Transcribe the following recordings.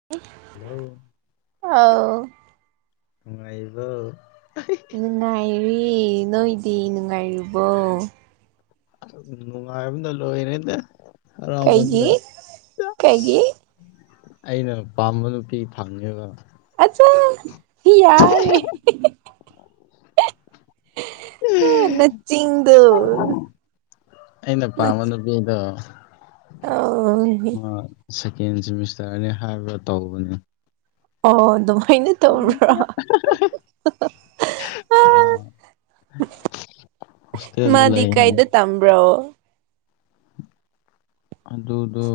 [unintelligible] Hello ꯑꯥꯎ ꯅꯨꯡꯉꯥꯏꯔꯤꯕ꯭ꯔꯣ? ꯅꯨꯡꯉꯥꯏꯔꯤ ꯅꯣꯏꯗꯤ ꯅꯨꯡꯉꯥꯏꯔꯤꯕꯣ? ꯅꯨꯉꯥꯏꯕꯅ ꯂꯣꯏꯔꯦꯅꯦ ꯍꯔꯥꯎꯃꯟꯕꯩ ꯀꯩꯒꯤ ꯀꯩꯒꯤ ꯑꯩꯅ ꯄꯥꯝꯕ ꯅꯨꯄꯤ ꯐꯪꯉꯦꯕ꯫ ꯑꯆꯥ ꯌꯥꯔꯦ ꯅꯆꯤꯡꯗꯣ ꯑꯩꯅ ꯄꯥꯝꯕ ꯅꯨꯄꯤꯗꯣ ꯑ ꯑꯣ ꯁꯦꯀꯦꯟ ꯁꯤꯃꯤꯁꯇꯔꯅꯤ ꯍꯥꯏꯕ ꯇꯧꯕꯅꯤ ꯑꯣ ꯑꯗꯨꯃꯥꯏꯅ ꯇꯧꯕ꯭ꯔꯣ [unintelligible] ꯍꯣꯁꯇꯦꯜꯗ ꯃꯥꯗꯤ ꯂꯩ ꯍꯥꯏ ꯀꯩꯗ ꯇꯝꯕ꯭ꯔꯣ? ꯑꯗꯨ ꯑꯗꯨꯗꯣ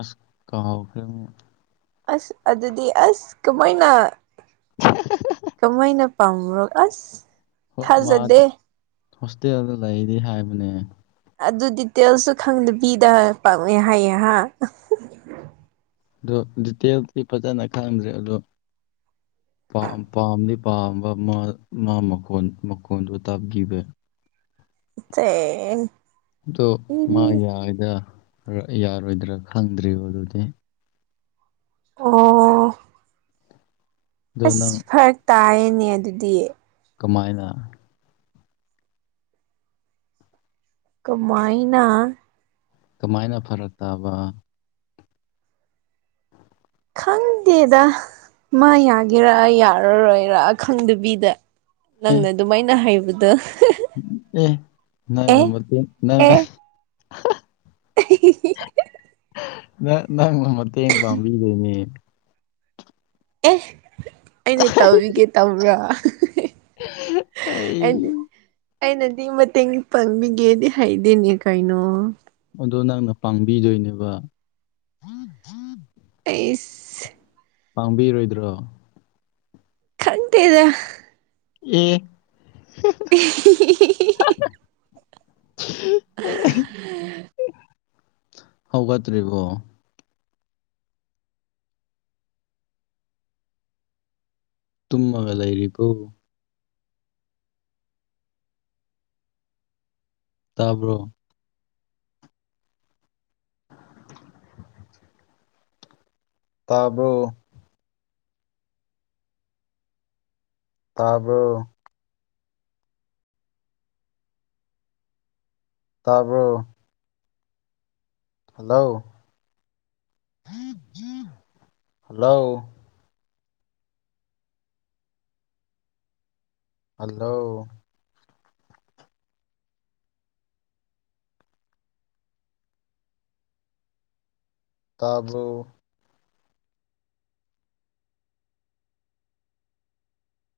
ꯑꯁ ꯀꯥꯎꯈ꯭ꯔꯦ ꯑꯃꯨꯛ ꯑꯁ ꯑꯗꯨꯗꯤ ꯑꯁ ꯀꯃꯥꯏꯅ ꯀꯃꯥꯏꯅ ꯄꯥꯝꯕ꯭ꯔꯣ ꯑꯁ ꯃꯥ ꯊꯥꯖꯗꯦ ꯍꯣꯁꯇꯦꯜꯗ ꯂꯩꯔꯤ ꯍꯥꯏꯕꯅꯦ꯫ ꯑꯗꯨ ꯗꯤꯇꯦꯜꯁꯁꯨ ꯈꯪꯗꯕꯤꯗ ꯄꯥꯛꯃꯦ ꯍꯥꯏꯌꯦ ꯍꯥ ꯑꯗꯣ ꯗꯤꯇꯦꯜꯗꯤ ꯐꯖꯅ ꯈꯪꯗ꯭ꯔꯦ ꯑꯗꯣ ꯄꯥꯝ ꯄꯥꯝꯗꯤ ꯄꯥꯝꯕ ꯃꯥ ꯃꯥ ꯃꯈꯣꯟ ꯃꯈꯣꯟꯗꯨꯣ ꯇꯥꯕꯈꯤꯕꯩ [unintelligible] ꯑꯗꯣ ꯃꯥ ꯌꯥꯗ ꯌꯥꯔꯣꯏꯗ꯭ꯔꯥ ꯈꯪꯗ꯭ꯔꯤꯕ ꯑꯗꯨꯗꯤ ꯑꯣ ꯑꯗꯣ ꯑꯁ ꯅꯪ ꯐꯔꯛ ꯇꯥꯅꯦ ꯑꯗꯨꯗꯤ ꯀꯃꯥꯏꯅ ꯀꯃꯥꯏꯅꯥ ꯀꯃꯥꯏꯅ ꯐꯔꯛ ꯇꯥꯕ [unintelligible] ꯈꯪꯗꯦꯗ ꯃꯥ ꯌꯥꯒꯦꯔꯥ ꯌꯥꯔꯔꯣꯏꯔ ꯈꯪꯗꯕꯤꯗ ꯑꯦ ꯅꯪꯅ ꯑꯗꯨꯃꯥꯏꯅ ꯍꯩꯕꯗꯨ ꯑꯦ ꯅꯪꯅꯥ ꯃꯇꯦꯡ ꯅꯪꯅꯥ ꯑꯦ [unintelligible] [unintelligible] ꯅ ꯅꯪ ꯃꯇꯦꯡ ꯄꯥꯡꯕꯤꯗꯣꯏꯅꯦ ꯑꯦ ꯑꯅꯦ ꯇꯧꯔꯤꯒꯦ ꯇꯧꯕ꯭ꯔꯣ ꯑꯩ [unintelligible] ꯑꯩꯅꯗꯤ ꯃꯇꯦꯡ ꯄꯥꯡꯕꯤꯒꯦꯗꯤ ꯍꯩꯗꯦꯅꯦ ꯀꯩꯅꯣ ꯑꯗꯣ ꯅꯪꯅ ꯄꯥꯡꯕꯤꯗꯣꯏꯅꯦꯕ ꯑꯥꯏꯁ ꯄꯥꯡꯕꯤꯔꯣꯏꯗ꯭ꯔꯣ ꯈꯪꯗꯦꯗ ꯑꯦ ꯍꯧꯒꯠꯇꯔꯤꯕꯣ ꯇꯨꯝꯃꯒ ꯂꯩꯔꯤꯔꯤꯕꯣ ꯇꯥꯕ꯭ꯔꯣ [unintelligible] ꯇꯥꯕꯣ ꯇꯥꯕꯣꯔ ꯇꯥꯕꯔꯣ ꯍꯜꯂꯣ ꯍꯜꯂꯣ ꯍꯜꯂꯣ ꯇꯥꯕꯣ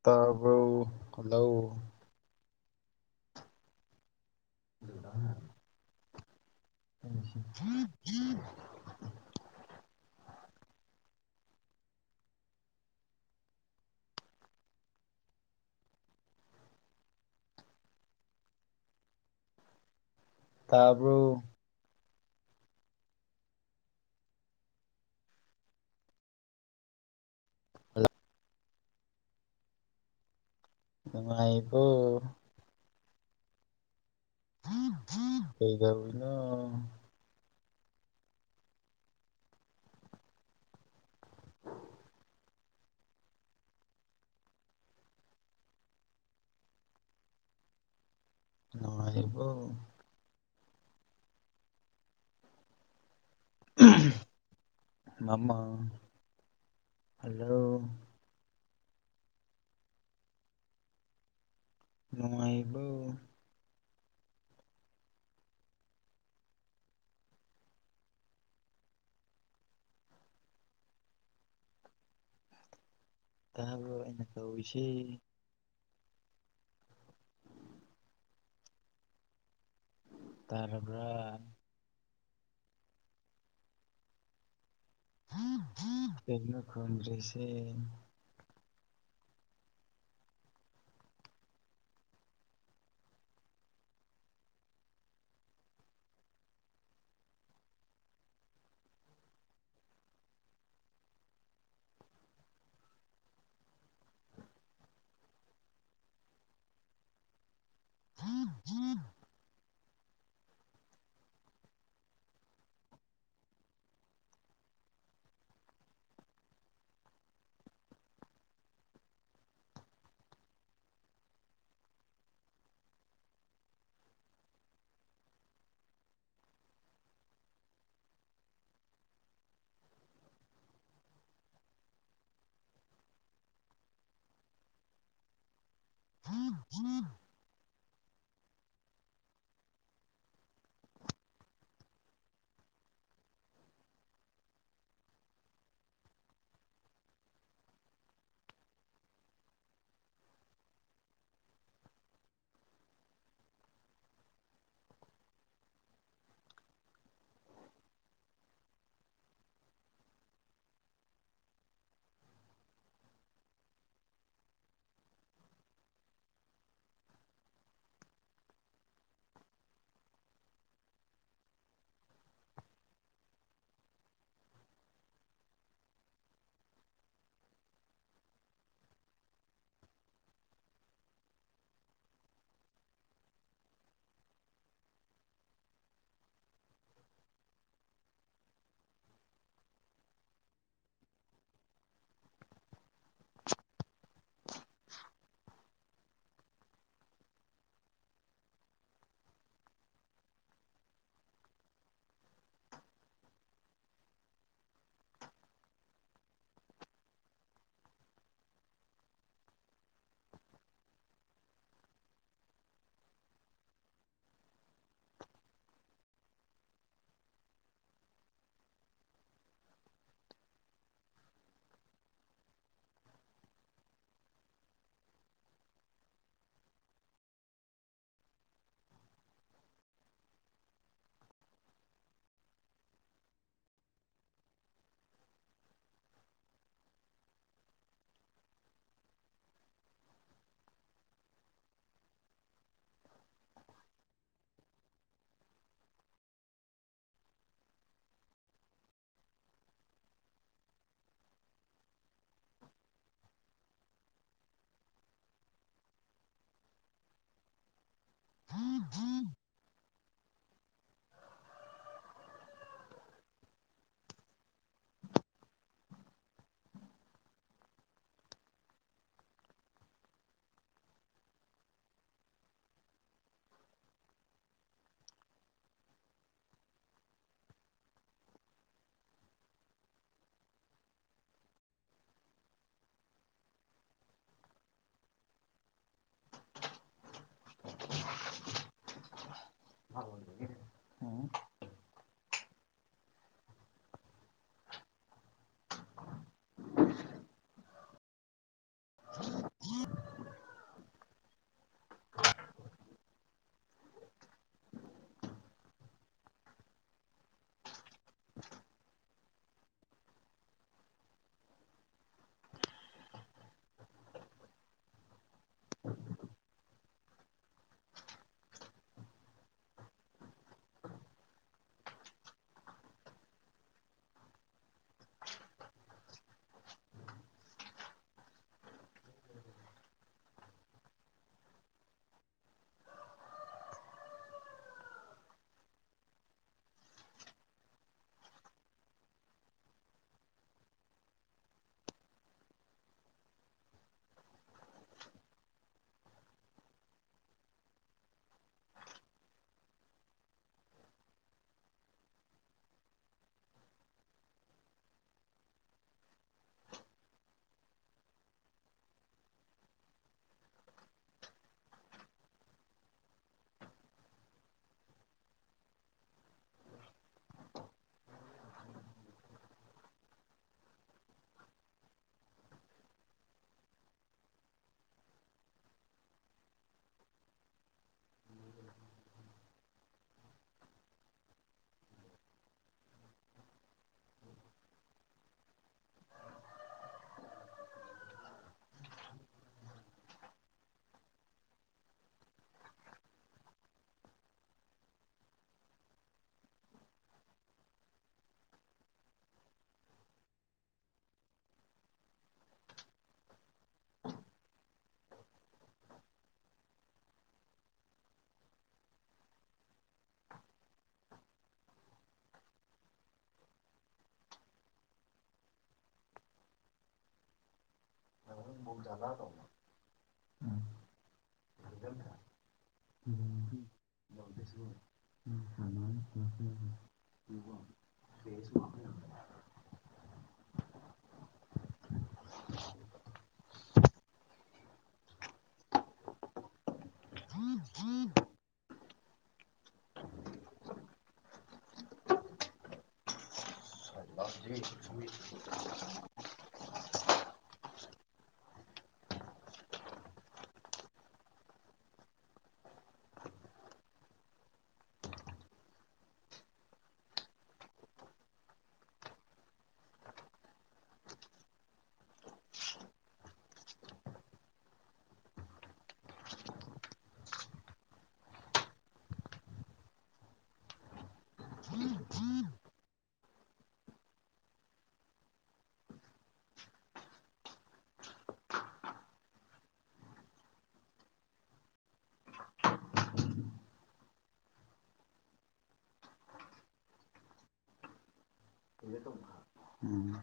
ꯇꯕꯔꯣ ꯍꯂꯣ [unintelligible] [unintelligible] ꯇꯥꯕꯔꯣ꯫ ꯍꯂꯣ [unintelligible] ꯅꯨꯡꯉꯥꯏꯕꯣ [unintelligible] ꯀꯩꯗꯧꯔꯤꯅꯣ [unintelligible] ꯅꯨꯡꯉꯥꯏꯔꯤꯕꯣ [unintelligible] ꯎꯟ ꯃꯃꯥ ꯍꯜꯂꯣ ꯅꯨꯪꯉꯥꯏꯔꯤꯕꯔꯣ ꯇꯥꯕꯔꯣ ꯑꯩꯅꯥ ꯀꯧꯔꯤꯁꯤ ꯇꯔꯕꯔꯥ ꯀꯩꯅꯣ ꯈꯨꯝꯗ꯭ꯔꯤꯁꯦ [unintelligible] [unintelligible] [unintelligible] [unintelligible] [unintelligible] ꯎꯝ [inaudible] [unintelligible] [unintelligible] [unintelligible] [unintelligible] [unintelligible] [unintelligible] ꯎꯝ